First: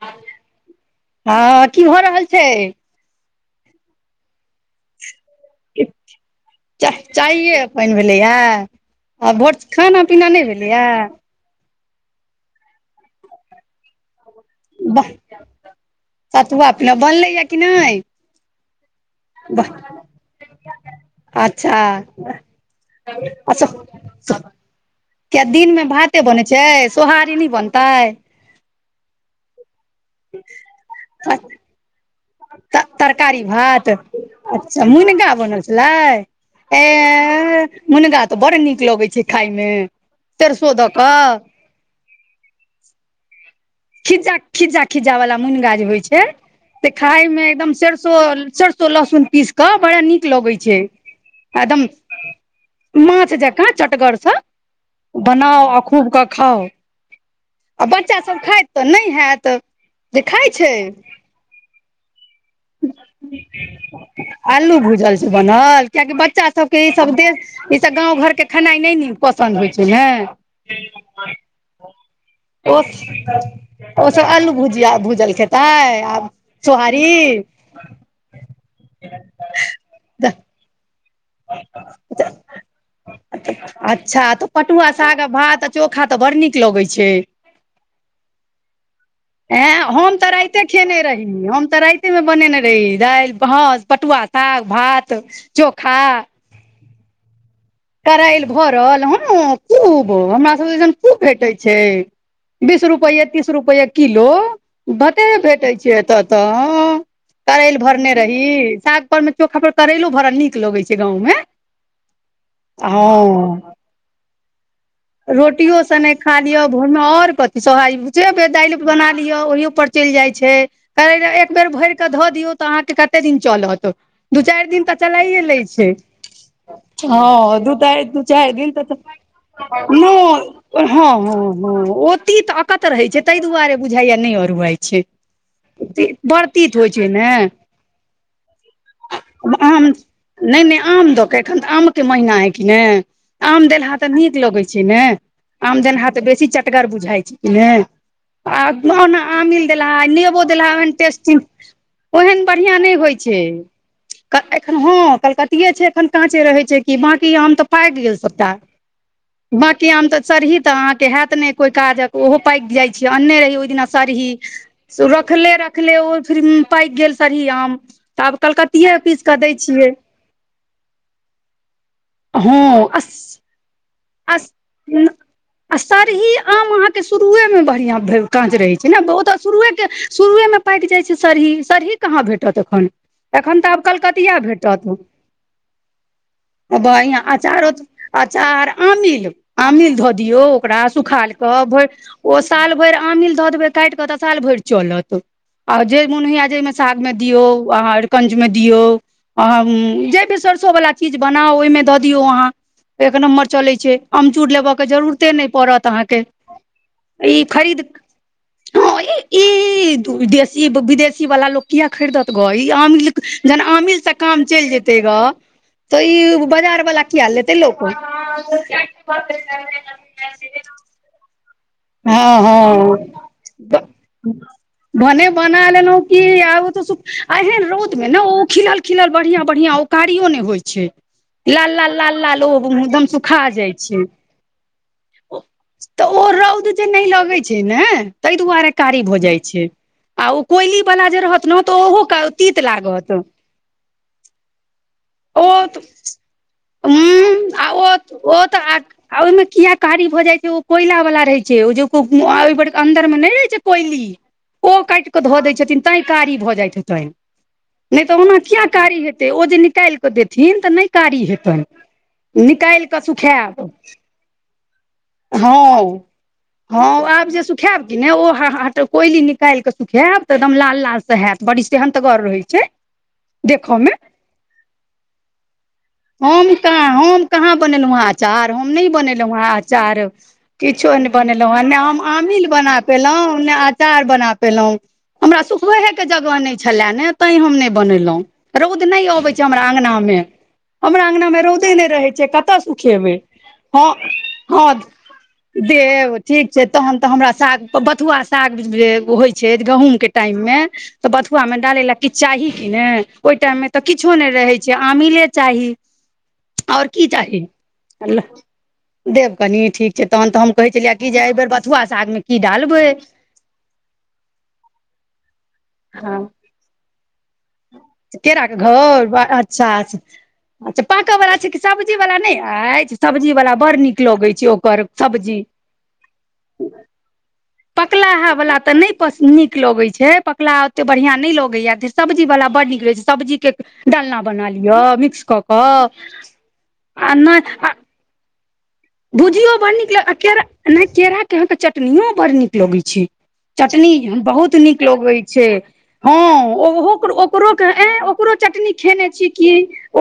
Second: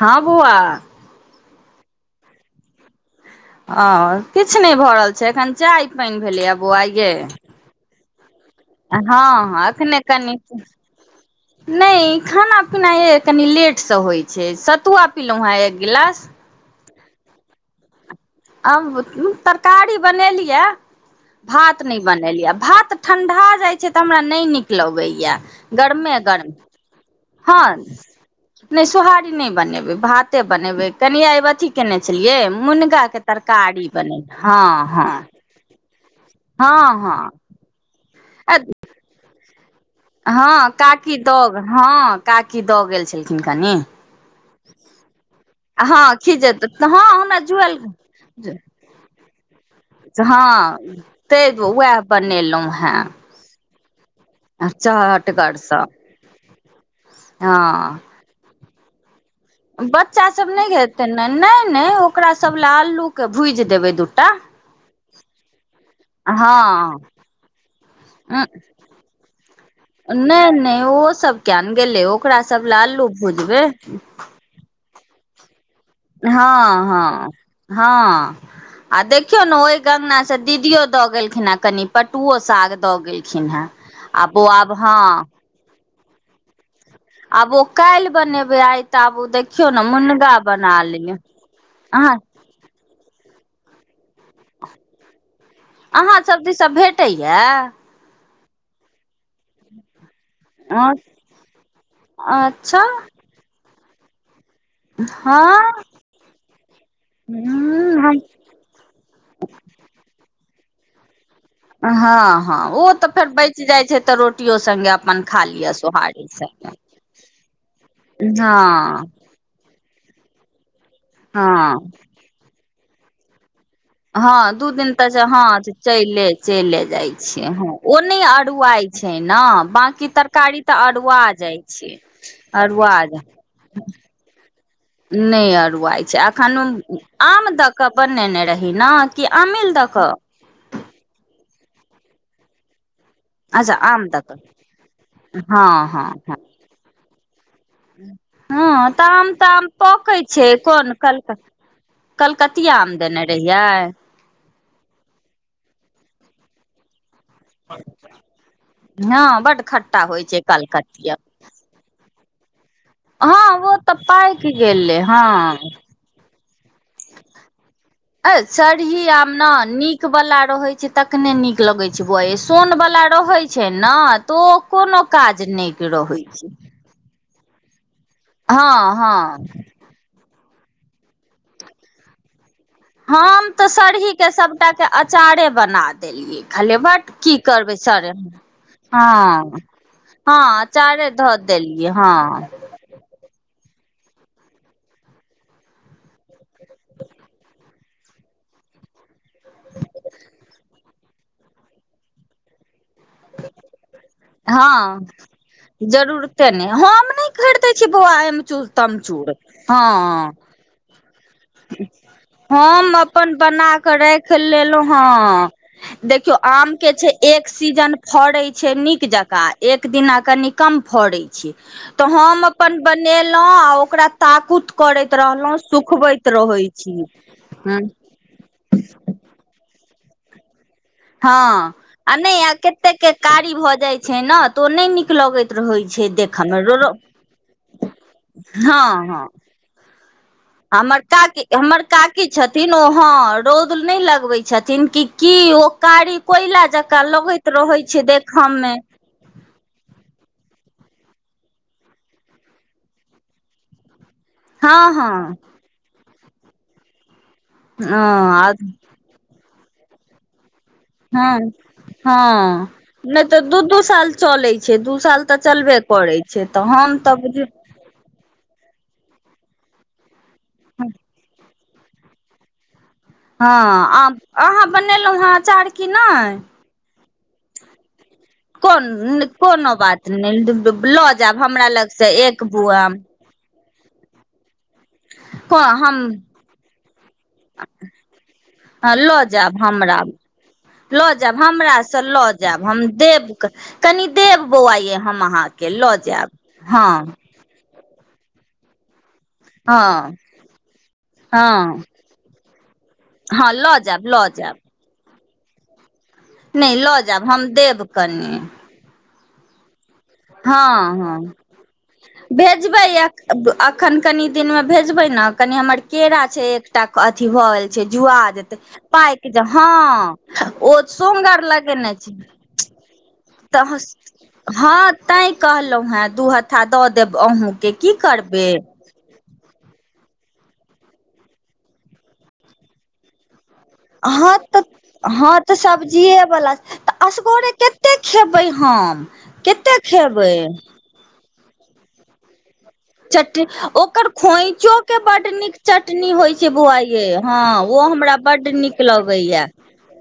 ह बौआ। हँ कि भऽ रहल छै। हैं किछु नहि भऽ रहल छै एखन चाय पानि भेलैए चा बौआइये। चाइए पानि भेलैया आ भोर हँ से एखने खाना पीना कनि नहि भेलैया नहि खाना पीना कनि लेटसँ होइत छै सतुआ पिलहुँ हे एक गिलास। सुतआ पिलो ये बनलैएा कि नहि ह वाह तरकारी बनेलियै। अच्छा भात नहि बनेलियै भात ठंडा अच्छा जाय छै तऽ हमरा नहि नीक लगैय किया दिनमे गर्मे भाते बनै गर्म छै सोहारी नहि ह बनतै नहि सोहारी नहि बनेबै भाते बनेबै कनि आई अथी कयने छलियै मुनगा के। तरकारी तरकारी भात बनेबै हँ अच्छा हँ मुनगा बनल छलै हँ हँ ए मुनगा तऽ बड़ नीक लगै छै खायमे ह सरिसो दऽ काकी कऽ दऽ काकी दऽ गेल छलखिन कनि। खिजजा खिज्जा खिज्जा वाला मुनगा हँ होई छै खिचत तऽ हँ खाय हमरा मे एकदम जुएल सरसो सरसो लहसुन पीस के बड़ा नीक लगे हँ छै तै एकदम उएह बनेलहुँ हेँ माछ जका चटगर से बनाऊ आ चहटगरसँ खूब के खाउ आ हँ बच्चा सब खाइत तऽ नय हैत जे बच्चा खाय सब नइ छै खेते ने नय नय ओकरा सब लए अलू के भूजि देबै दूटा अलू भूजल छै बनल किए की बच्चा सभके हँ ईसभ देश ईसभ गाँव घरके खेनाइ नय न पसन्द होइ छै ने नहि नहि ओ सब कयान गेले ओकरा सब आलू भुजबे ओसभ आलू भुजिया भूजल खेतै आ हँ सोहारी हँ हँ आ देखियौ ने ओह अंगना से दीदियो दऽ गेलखिन खिन कनि पटुओ साग दऽ गेलखिन हेँ आ अच्छा तऽ बौ आब पटुआ हँ साग आ भात आ चोखा तऽ बड़ नीक लगै छै आब ओ काल्ह बनेबे आइ तऽ आब ओ देखियौ एँ ने हम मुनगा बना ले तऽ राइते मे बनेने रही दाइल भस पटुआ साग भात च अहाँ सब दीसा भेटैया करइल भऽ रहल हअ कूब हमरा सबके जसन खूब भेटै छै अच्छा बीस रुपआ तीस रुपए किलो भते भेटै हँ छै एतऽ तऽ करैल भरने ह रही साग उ मे चोखा पर करैेलो भड़ा नीक लगे छै गाउँ मे आ हँ हँ ओ तऽ फेर बइच जाइ छै तऽ रोटियो संगे अपन खा लिअ रोटियो सने सोहारी खा से लिअ भोरमे [unintelligible] बना ओहियो पर चेल जाय छै करे एक बेर हँ भइर के धऽ दियौ तऽ अहाँ के कते दिन चलत हँ चारि दू दिन तऽ छै चलाइए हँ लै छै चले चले जाइ छियै हँ दू ओ चारि नइ दू चारि दिन अरआइ तऽ छै ने बंकी तरकारी तऽ नहि हँ अरआ हँ जाइ हँ छै ओ तीत अकत अरुआ रहे छै ताहि दुआरे बुझाई या नय रुाई छै नय अरुआइ छै बड़ एखन तीत होइ छै ने आम द क बनेने रही ने कि आमेल द क नय नय आम दऽ कऽ एखन तऽ आमके महीना हइ कि नय आम अच्छा देलहा तऽ दऽ नीक कऽ लगै छै ने हँ आम हँ देलहा तऽ हँ बेसी चटगर बुझााय छै कि नै आ हँ तऽ बन आम तऽ आम आमिलदेलह पकै नबहो छै देेल कोन कल टेस्टीन ओहन कलकतिया बढ़िआँ नइ आम होइ देने छै रहियै एखन हँ कलकतिये छै एखन काँचे रहे छै कि बंकी आम तऽ पाएक गेल सबटा हँ बड बाँकी खट्टा आम अहाँ होइ के छै सरही त कलकतिया हेत नय कोनो काजक ओहो पाकि जाइ छै हँ अन्ने रहि ओहि ओ दिना तऽ सरही पाकि गेलै रखले हँ रखले ओ फिर पाइक गेल सरही आम तऽ आब कलकतिए पीस कऽ दै छियै रहै छै तखने नीक लगै छै ब सोन हँ वला अस रहै छै ने तऽ अस कोनो काज नइ रहइ छै शुरुए मे बढ़िया काँच रहे छै हँ ने बहुत हँ शुरुए शुरुए मे पाइक जाइ छै सरही सरही कहाँ भेटत एखन हम एखन तऽ आब सरही के कलकतिया सबटा के भेटत अचारे बना देलियै खले बट की चारो करबै सर अचार आमिल हँ आमिल धऽ हँ दियौ ओकरा अचारे सुखल धऽ क देलियै हँ साल भैर आमिल धऽ देबै काटि कऽ तऽ साल भैर चलत आ जे मोन होइया जेइमे साग मे दियौ आ अरकंजमे दियौ अहाँ जाहि बेर सरिसोवला चीज बनाउ ओहिमे दऽ दियौ अहाँ एक नम्बर चलैत छै अमचूर लेबयके हँ जरूरते नहि पड़त अहाँके जरूरते ने हम नय ई खरीदेै खरीद छी बौआ ऐमचू तमचूड़ हँ तु देशी विदेशी सी वाला लोक किया खरीदत ग ई हम आमिल अपन जहन बना कऽ आमिल से राखि काम चैन लेलहुँ जेते ग हँ तऽ देखियौ ई आम बाजार के वला छै किया एक लेते लोक सीजन फड़ै [unintelligible] छै नीक जकाँ एक दिना कनि कम फड़े छै तऽ हँ हम अपन हँ बनेलौ आ ओकरा ताकूत करैत रहलौ सुखबैत ऐ रहै ओ तऽ छी एहन ह रौदमे ने ओ खिलल खिलल बढ़ियां बढ़ियां ओ कारियो नै होइ छै लाल लाल हँ लाल नै लाल आ ओ कतेक एकदम केँ सुखा कारी जाइ भऽ जाइत छै ने तऽ ओ नै नीक लगैत रहै तऽ छै ओ देख हमर रौद जे नै लगै छै ने तैय दुआरे हँ कारी भऽ हँ जाइ छै आ ओ कोयली हमर वाला जे काकी रहत ने तऽ हमर ओहो काकी तीत छथिन ओ लागत हँ रौद नै लगबै छथिन कि की ओ कारी कोयला जकाँ उं लगैत आ रहे ओ छै देख ओ तऽ मे आ ओइम किया कारी भऽ जाय छै ओ कोयला वला रहे छै छै [unintelligible] अन्दर मे नै रहे छै कोइली हँ ओ काट हँ केे ध दय छथिन तैय कारी भऽ जाइत हेतै न तऽ ओना हँ किया कारी हेतै ते ओ जे निकाल कऽ देथिन तऽ नै कारी हँ हेतैन हँ नै तऽ दू दू साल चले छै दू साल तऽ चलबे हँ करे छै तऽ हँ हम तऽ आब जे बुझियौ सुखाब कि नै ओ ह कोइली निकाल कऽ सुखायब तऽ एकदम लाल लाल से होयत बड़ी सेहंतगर रहै छै हँ देखऽ मे आम अहाँ बनेलौ हँ अचार कि नै हम कहाँ हम कहाँ बनेलौ ह अचार हम कोन नै बनेलौ ह कोनो अचार बात नहि किछो नै लऽ जायब बनेलौ हमरा हन हम लगसँ एक आमिल बना बुआम पेलौ ना अचार बना पेलो हमरा सुखबहै हम कऽ जगह नै छले ने तें हम नै बनैलों रौद नै अबैत हमरा अंगना में लऽ जायब हमरा स लऽ कतय जायब हम सुखेबै देब हँ कनि देब हँ बौआये हम अहाँ केँ लऽ जैब देब ठीक छै तहन तऽ हमरा साग बथुआ साग जे होइ छै गहूँम केँ हँ टाइम में तऽ बथुआ में डाले हँ ला किछ चाही की ने ओइ हँ टाइम में लऽ तऽ जायब किछो लऽ नै रहै जायब छै केँ अमिले चाही नहि [inaudible] और लऽ की जायब चाही हम देब कनि [unintelligible] देब कनी ठीक छै तहन तऽ हम कहै छलियै हँ कि हँ जे एहि बेर बथुआ सागमे की भेजबै डालबै [unintelligible] अखन कनि दिन में भेजबै न कनि हमर केरा छै एकटा अथी भऽ छै जुआ केरा केँ जेतै घोड़ पाकि जे अच्छा हँ ओ अच्छा [inaudible] पाकय वला सोंगर छै कि लगेने सब्जी छै वला नै ऐछ सब्जी वला बड़ नीक लगे छै ओकर सबजी नै कहलु है दू हता दऽ देब अहुँ पकलाहा वला तऽ नै नीक लगे छै पकला ओते बढ़िया न नै लगेया सब्जी वाल बड नीक लगे छै सब्जी के डालना हँ बना तऽ लिअ मिक्स हँ कऽ तऽ कऽ सब्जिए वला तऽ आ नहि असगोरे आ कतेक खेबै हम भुजियो बड़ कते नीक लग आ खेबै केरा नै केरा केँ अहाँ केँ चटनियो बड़ नीक लगै छै चटनी ओकर बहुत खोइचो नीक के लगै बड छै नीक चटनी हँ होइ छै बौआ ओहो ये हँ ओकरो ओ केँ हमरा ओकरो बड चटनी नीक खेने छी लगैया की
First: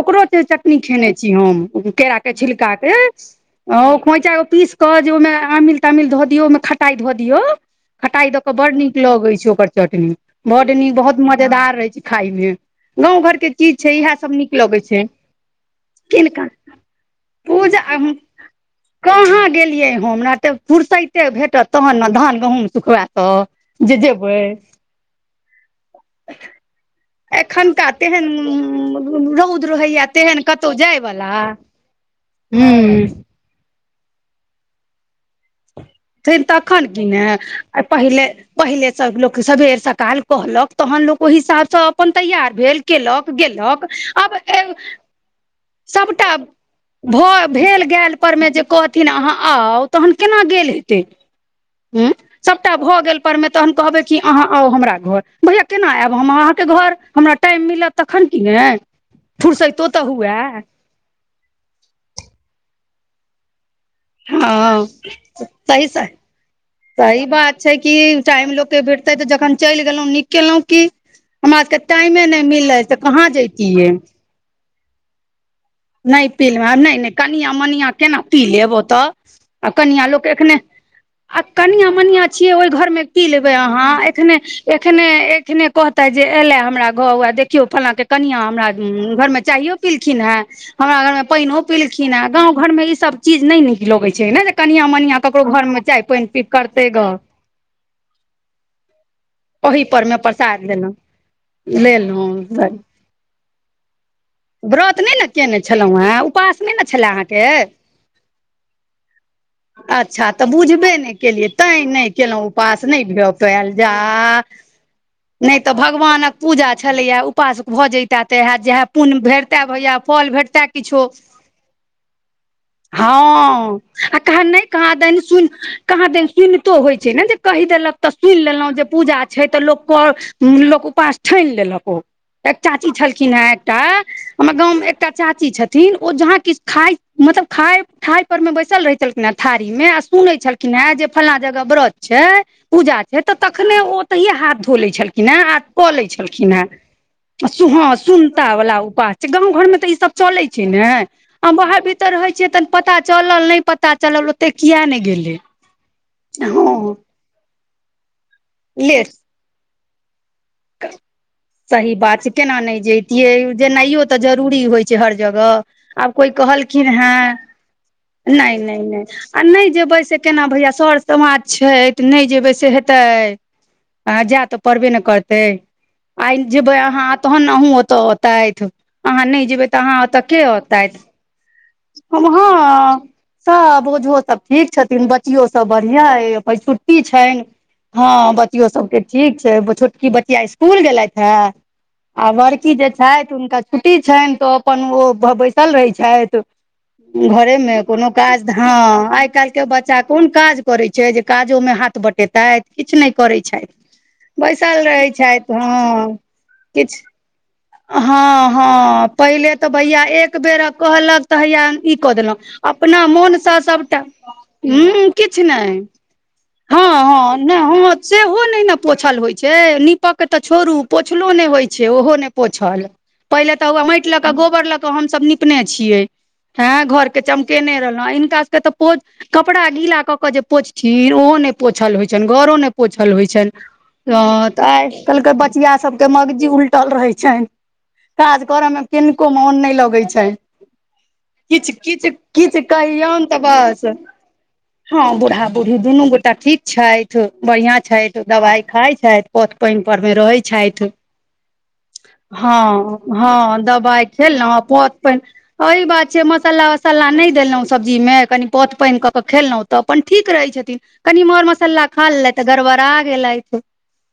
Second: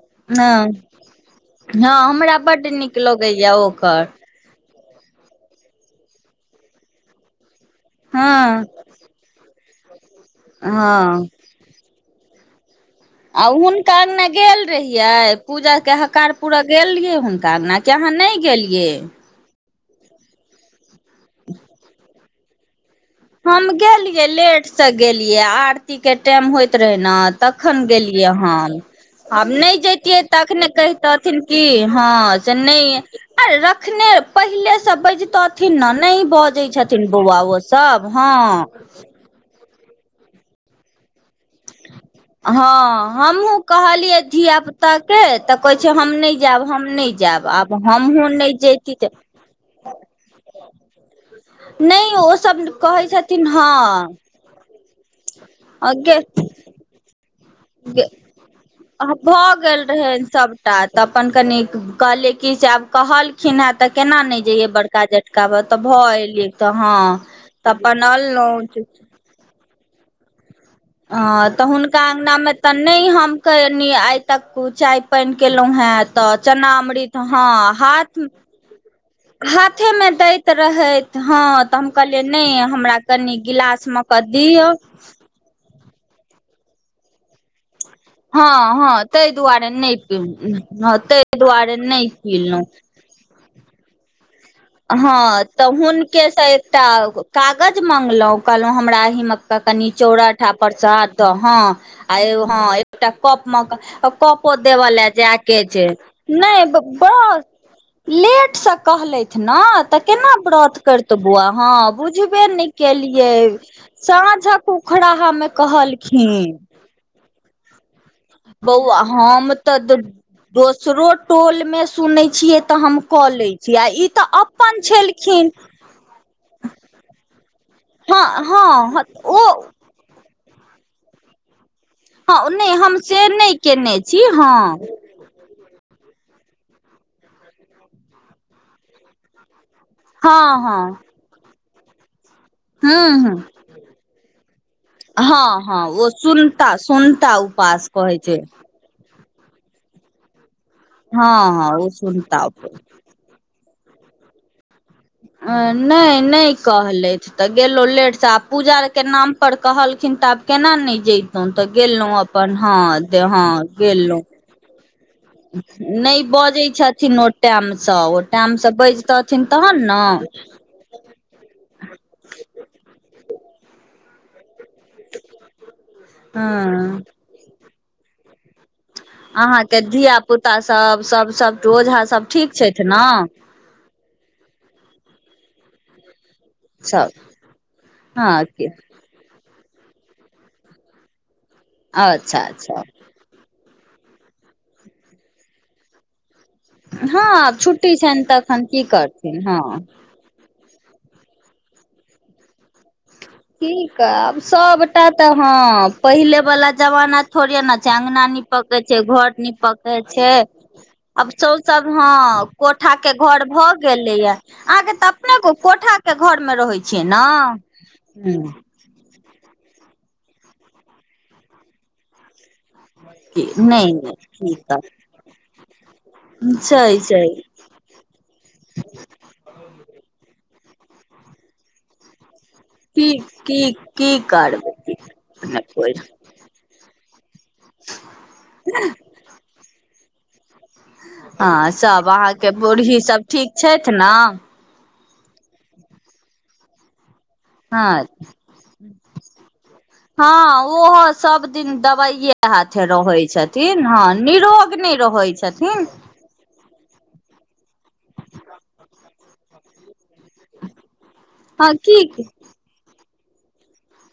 ओकरो हँ चटनी खेने छी छी हम हँ केरा केँ हमरा बड्ड छिल्का नीक केँ लगैया [inaudible] हँ ओ ओकर खोइचा कऽ पीस कऽ जे ओहिमे आमिल तामिल धऽ दियऔ ओहिमे खटाई धऽ दियऔ खटाई द के हँ बड नीक लगै छै ओकर चटनी बड नीक बहुत हँ मजेदार रहै छै खाय में आ हुनका अंगना गेल लगै छै रहिये पूजा केँ हकार किनका पुर गेल रहिये हुनका अंगना पूजा जा अहाँ हम नहि गेलियै कहाँ गेलियै हमरा तऽ फुरसते भेटत तहन ने धान गहूँम सुखबायत हम गेलियै लेट सँ गेलियै आरती के टाइम होइत रहै ने तखन एखनका तेहन गेलियै हन आब रौद नहि रहैया जतियै तेहन तखने कतहु जायवला कहितथिन क हँ से नहि य आर रखने पहिले से बजतथिन न नहि बजै तखन छथिन कि ने बौआ ओ आ सभ पहिले हा पहिले सब लोक सबेर सकाल कहलक तहन लोक ओहि हिसाब सँ अप्पन तैयार हँ भेल केलक हमहूँ गेलक कहलियै आब धिया पुताके तऽ कहै छै हम नहि जायब हम नहि जायब आब हमहूँ नहि जैती कहन तऽ अहाँ आउ तऽ केना गेल हेतै हँ नहि ओसभ सभटा भऽ कहै गेल पर छथिन में तखन कहबै कि हँ अहाँ आउ हमरा घोर भैया केना आब हम गे अहाँ के घोर हमरा टाइम मिलत तखन की ने फुरसतो तऽ हुए ता अप्पन कनिक कहलियै कि जे आब कहल केना तऽ केना नहि जइयै हँ बड़का जेठका ब तऽ सही स भऽ एलियै तऽ हा सही बात छै। कि टाइम लोक के भेटतै तऽ जखन चलि गेलहुँ नीक केलहुँ की हा हमरा तऽ सबके हुनका टाइमे अंगना नहि में तऽ मिललै नहि कहाँ हम तऽ एनि जैतियै आइ तक चाय पानि केलहुँ हेँ नहि तऽ पी नहि चना नहि अमृत कनिया हँ मनिया केना हाथ पी लेब ओतऽ आ कनिया हाथेमे लोक दैत एखने रहैत आ हँ तऽ कनिया हम कहलियै मनिया छियै नहि ओहि घोर हमरा में की ले कनि गिलासमे कऽ हखने दिअ कहते जे एले हमरा घोर में केओ फल्लाँ के कनिआँ हँ हमरा हँ घोर ताहि में दुआरे चायओ नहि पी पीलखिन हेँ हँ हमरा घोर में ताहि पानिो दुआरे नहि पिलखिन हे गाँव पीलहुँ घोर में इ सभ चीज न नीक लगे छै। कनिया मनिया हँ ककरो तऽ घोर में चाय पानि हुनके से पीब एकटा करतै ग कागज मंगलहुँ कहलहुँ हमरा अहिमें ओहि कनि परमे चौराठा प्रसाद पर सऽ लेलहुँ हाथ दऽ हँ लेलहुँ एगो हँ एकटा कप मे कप कपो देबऽ व्रत ले नहि ने जाय केने के छै। छलहुँ हेँ उपास नहि ने छलए कहाँ अहाँके लेट सँ कहलैत न तऽ अच्छा केना व्रत बुझबे नहि करितौ बौआ केलियै हाँ तैँ नहि बुझबे केलहुँ नहि उपास भऽ केलियै पायल जा सााँझक उखड़हा में कहलखिन आ छलैये उपास भऽ जइत तऽ तऽ एहे जेहे बौआ पुण हम भेटते तऽ भैया फल भेटते किछो दोसरो टोल मे सुनै छियै तऽ हम हा कऽ लै छी ई आ तऽ कहाँ नहि अपन कहाँ दनि सुनी छलखिन कहाँ दनि सुनितो होय छैय। ने जे कहि देलक तऽ सुनि हँ लेलहुँ जे हँ हँ ता ओ छै। तऽ लोक क लोक उपास ठानि लेलक ओ हँ एक नहि चाची हम से छलखिन हे नहि एकटा केने छी हँ हमर गाँवम में एकटा चाची छथिन्ह ओ जहाँ किछ खाय मतलब खााय खााय पर में बैसल रहै छलखिन हें थारी में सुनै हँ छलखिन हें हँ जे फल्लां जगह व्रत छैय पूजा हूँ छैय। हूँ तऽ तखने ओ ओतहिये हाथ धो लै छलखिन हें आ हँ हँ कऽ लै ओ छलखिन हे सुनता सुनता जो उपास हँ कहै छै सुनता वला उपास छै। गाँव घोर में तऽ ई सभ चले छैय। ने हँ आ हँ बाहर ओ भीतर रहे सुनता छियै त उपास पता चलल नहि पता चलल ओते किया ने गेल अ नहि नहि कहलथि तऽ गेलहु लेट स आ पूजा आर ले केँ नाम पर कहलखिन तऽ आब केना नहि जैतउ तऽ सही बात छै अप्पन हा दे हँ गेलहुँ दूरी होय छै। हर जगह आब नहि कोय बजै कहलखिन हा छथिन ओ टाइमसँ ओ नहि टाइमसँ नहि बाजि नहि आ तथिन नहि तहन जेबै ने से केना भैया सभ समाज छैय। तऽ नहि जेबै से हेतै आ जाय तऽ पड़बे ने करतै आइ जेबै हँ अहाँ तहन न ओ अहूँ ओतऽ एतैथ। अहाँ नहि जेबै तऽ अहाँके अहाँ धिया ओतऽ के पुता औतैथ सब सब सबटा ओझा हम सब हा ठीक छथि न हाँ बुझू त ठीक छथिन्ह बच्चियो सब बढ़िया ये आइ छुट्टी सब छैन्ह हँ बच्चियो सबके ठीक छै बच इ बचिया इसकुल गेलथ हें आ अच्छा बड़की अच्छा जे छथि हुनका छुट्टी छैन तऽ अपन ओ प बैसल रहै छथि हँ घरे मे छुट्टी कोनो छनि काज तखन धँ की आइ करथिन काल्हि के हँ बच्चाक कोन काज करै छैय जे काजो मे हाथ बँटेतय किछु नहि करै छैथ काब सबटा तऽ हँ पहिले वला किछु जवाना थोड़े ने छै अंगना हँ नीपऽ कऽ छैय हँ घर पहिले तऽ नीपऽ कऽ भैया एक छैय बेर कहलक आब तऽ चौ हैया सब ई कऽ देलहुँ हँ को ठा अपना के घर मोनसँ भऽ सभटा गेलैए अहाँके तऽ हूँ अपने किछु नहि कोठाक घर मे रहै हँ छियै न हँ नहि हँ हूँ सेहो नहि ने पोछल होय छैय नीपे के तऽ छोड़ू पोछलो नहि होय छैय ओहो ने पोछल पहिले तऽ नहि माटि नहि लऽ के की गोबर लऽ के हम सब नीप ने छियै करब छै हें घर के छै चमकेने रहलहुँ हिनका सबके तऽ ओ कपड़ा गीला कऽ के जे पोछथिन्ह ओहो नहि पोछल होय छन्हि घर न की पोछल होय की छन्हि की हाँ आइ करबै कल्हि के बचिया नहि सब के मगजी उलटल रहै छन्हि काज करऽ मे किनको मोन नहि लगय छै किछ हँ किछ सब अहाँके किछ बूढ़ी कहियौ सब नै तऽ ठीक बस छथि ने हँ बूढ़ा बूढ़ी दुनू गोटा ठीक छैथ बढ़िया हँ छैथ दवाई खाय छथि पथ पानि पर मे रहै हँ छथि ओहो सब दिन दबाइये हाथे हँ रहै हँ छथिन हँ दबाइ खेयलो अ निरोग पथ नहि पानि रहै अहि छथिन बात छैय मसाला मसाला नहि देलहुँं सब्जी मे कनि पौथ पानि कऽ क खेलहुँ तऽ अपन ठीक रहैत छथिन कनि म हँ मसाला की खा लेलथ तऽ गड़बड़ा गेलैथ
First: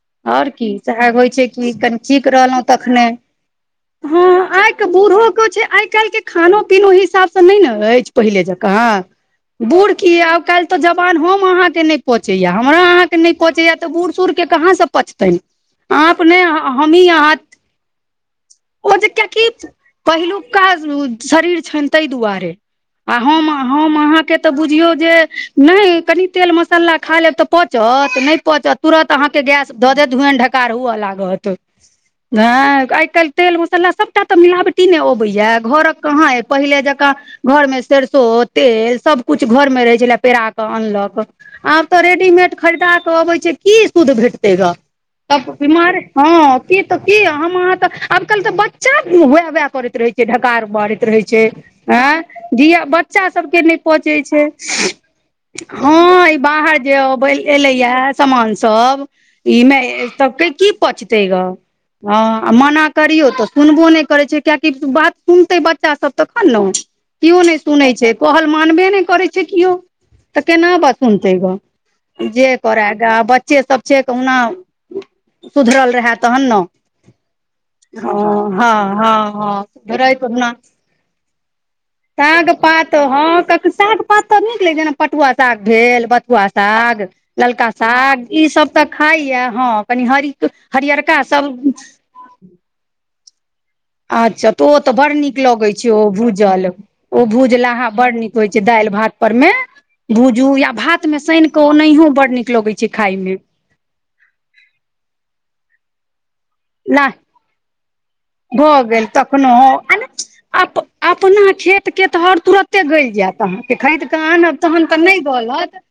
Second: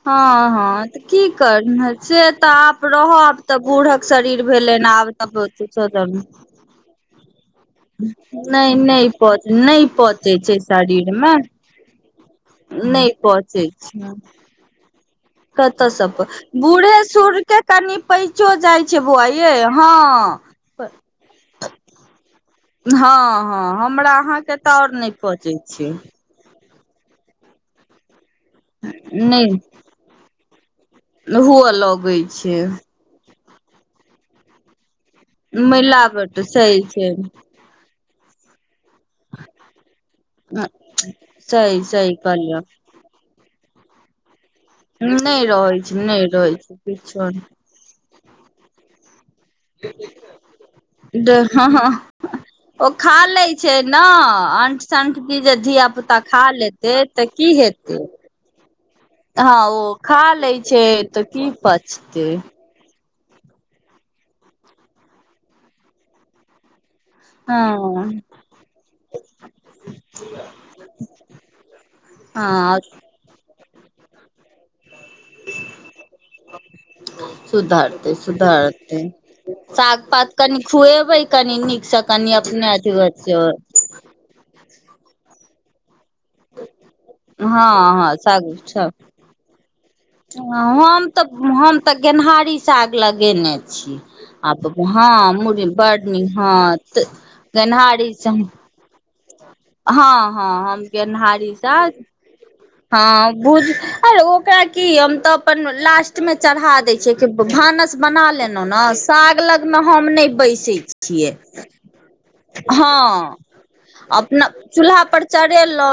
हँ आओर की हँ तऽ सेहे की होय छैय कर कि कनी ठीक से तऽ रहब आब ने रहब तऽ बूढ़क शरीर हाँ आ भेलनि आब बूढ़ तऽ आइाल्हि के खानो पी हिसाब नहि ने अछि पहिले नहि जकाँ नहि पच नहि बूढ़ की पचै आब छै काल्हि त शरीर जवान मे हम अहाँके पोचैया हमरा अहाँके नहि पचै पोचैया तऽ बूढ़ छै सूर के कहाँ से पचतै कतऽ सब पर बूढ़े सूढ़ के कनि पैचो जाइ ओ छै जे बौआ कियाकि हँ [unintelligible] शरीर छनि ताहि दुआरे हँ हम हँ हमरा अहाँके तऽ आओर बुझियौ नहि जे पचै छै नहि कनि नहि प [unintelligible] हुअ लगै छै हँ आइ काइल तेल मसाला सब एकटा तऽ मिलावटी ने अबै या घरक कहाँ य मिलावट पहिले सही जकाँ छै घर मे सरसो तेल सब कुछ घर मे रहै छलए पेरा के अनलक सही आब तऽ सही रेडीमेड कहलियौ खरीदा के अबै छै की शुद्ध भेटतेगा नहि तब रहै बीमार छै नहि रहै हाँ छै की किछो हम अहाँ त आब कल तऽ बच्चा हु करैत रहे छै ढकार मारैत रहे छै हँ हँ हिया ओ खा बच्चा लै सब के छै नै ने पचे छै अंट संट कि जे धिया पुता हँ ई खा बाहर लेतै जे तऽ की हेतै एलैए सामान सभ इ हँ मे ओ खा सबके लै की छै तऽ पचते गे की पचतै ह मना करियौ तऽ सुनबो नहि करैत छै कियकि बात सुनतै बच्चास सब तखन ने केओ नहि सुनै हँ छै कहल मानबे नहि करैत छै केओ तऽ केना बा सुनतै जे हँ करय गे बच्चे सब छै कहुना सुधरल रहए तहन ने सुधरतै हँ हँ सुधरतै हँ हँ सुधरैत शागपात ओहुना कनि खुएबै कनि नख तक साग पात हँ साग पात तऽ नीक लग छै जेना पटुआ साग भेल बथुआ साग ललका साग ई सब तऽ खाइ य हँ कनी हरी हम हरियरका तऽ सब हम तऽ गेनहारी साग लगेने छी अच्छा तऽ ओ तऽ बड़ नीक लगै छै ओ भूजल ओ [unintelligible] भूजलाहा गेनहारी बड़ नीक होइ छै दालि भात पर मे हँ भूजू हँ या हम भात मे सानि गेनहारी कऽ सा ओनाहियो बड़ नीक लगै छै [inaudible] खाय हँ मे भुज ह ओकरा की हम तऽ अपन लास्ट में चढ़ा देय लाह छै कि भानस बना लेलै भऽ न गेल साग तखनो लग में हम नै अप बैसे छी छियै अपना खेत के तऽ हर [inaudible] तुरते गलि हऽ जायत अहाँके खरीद कऽ अपना आनब तहन चूल्हा तऽ नहि पर गलत चरहलों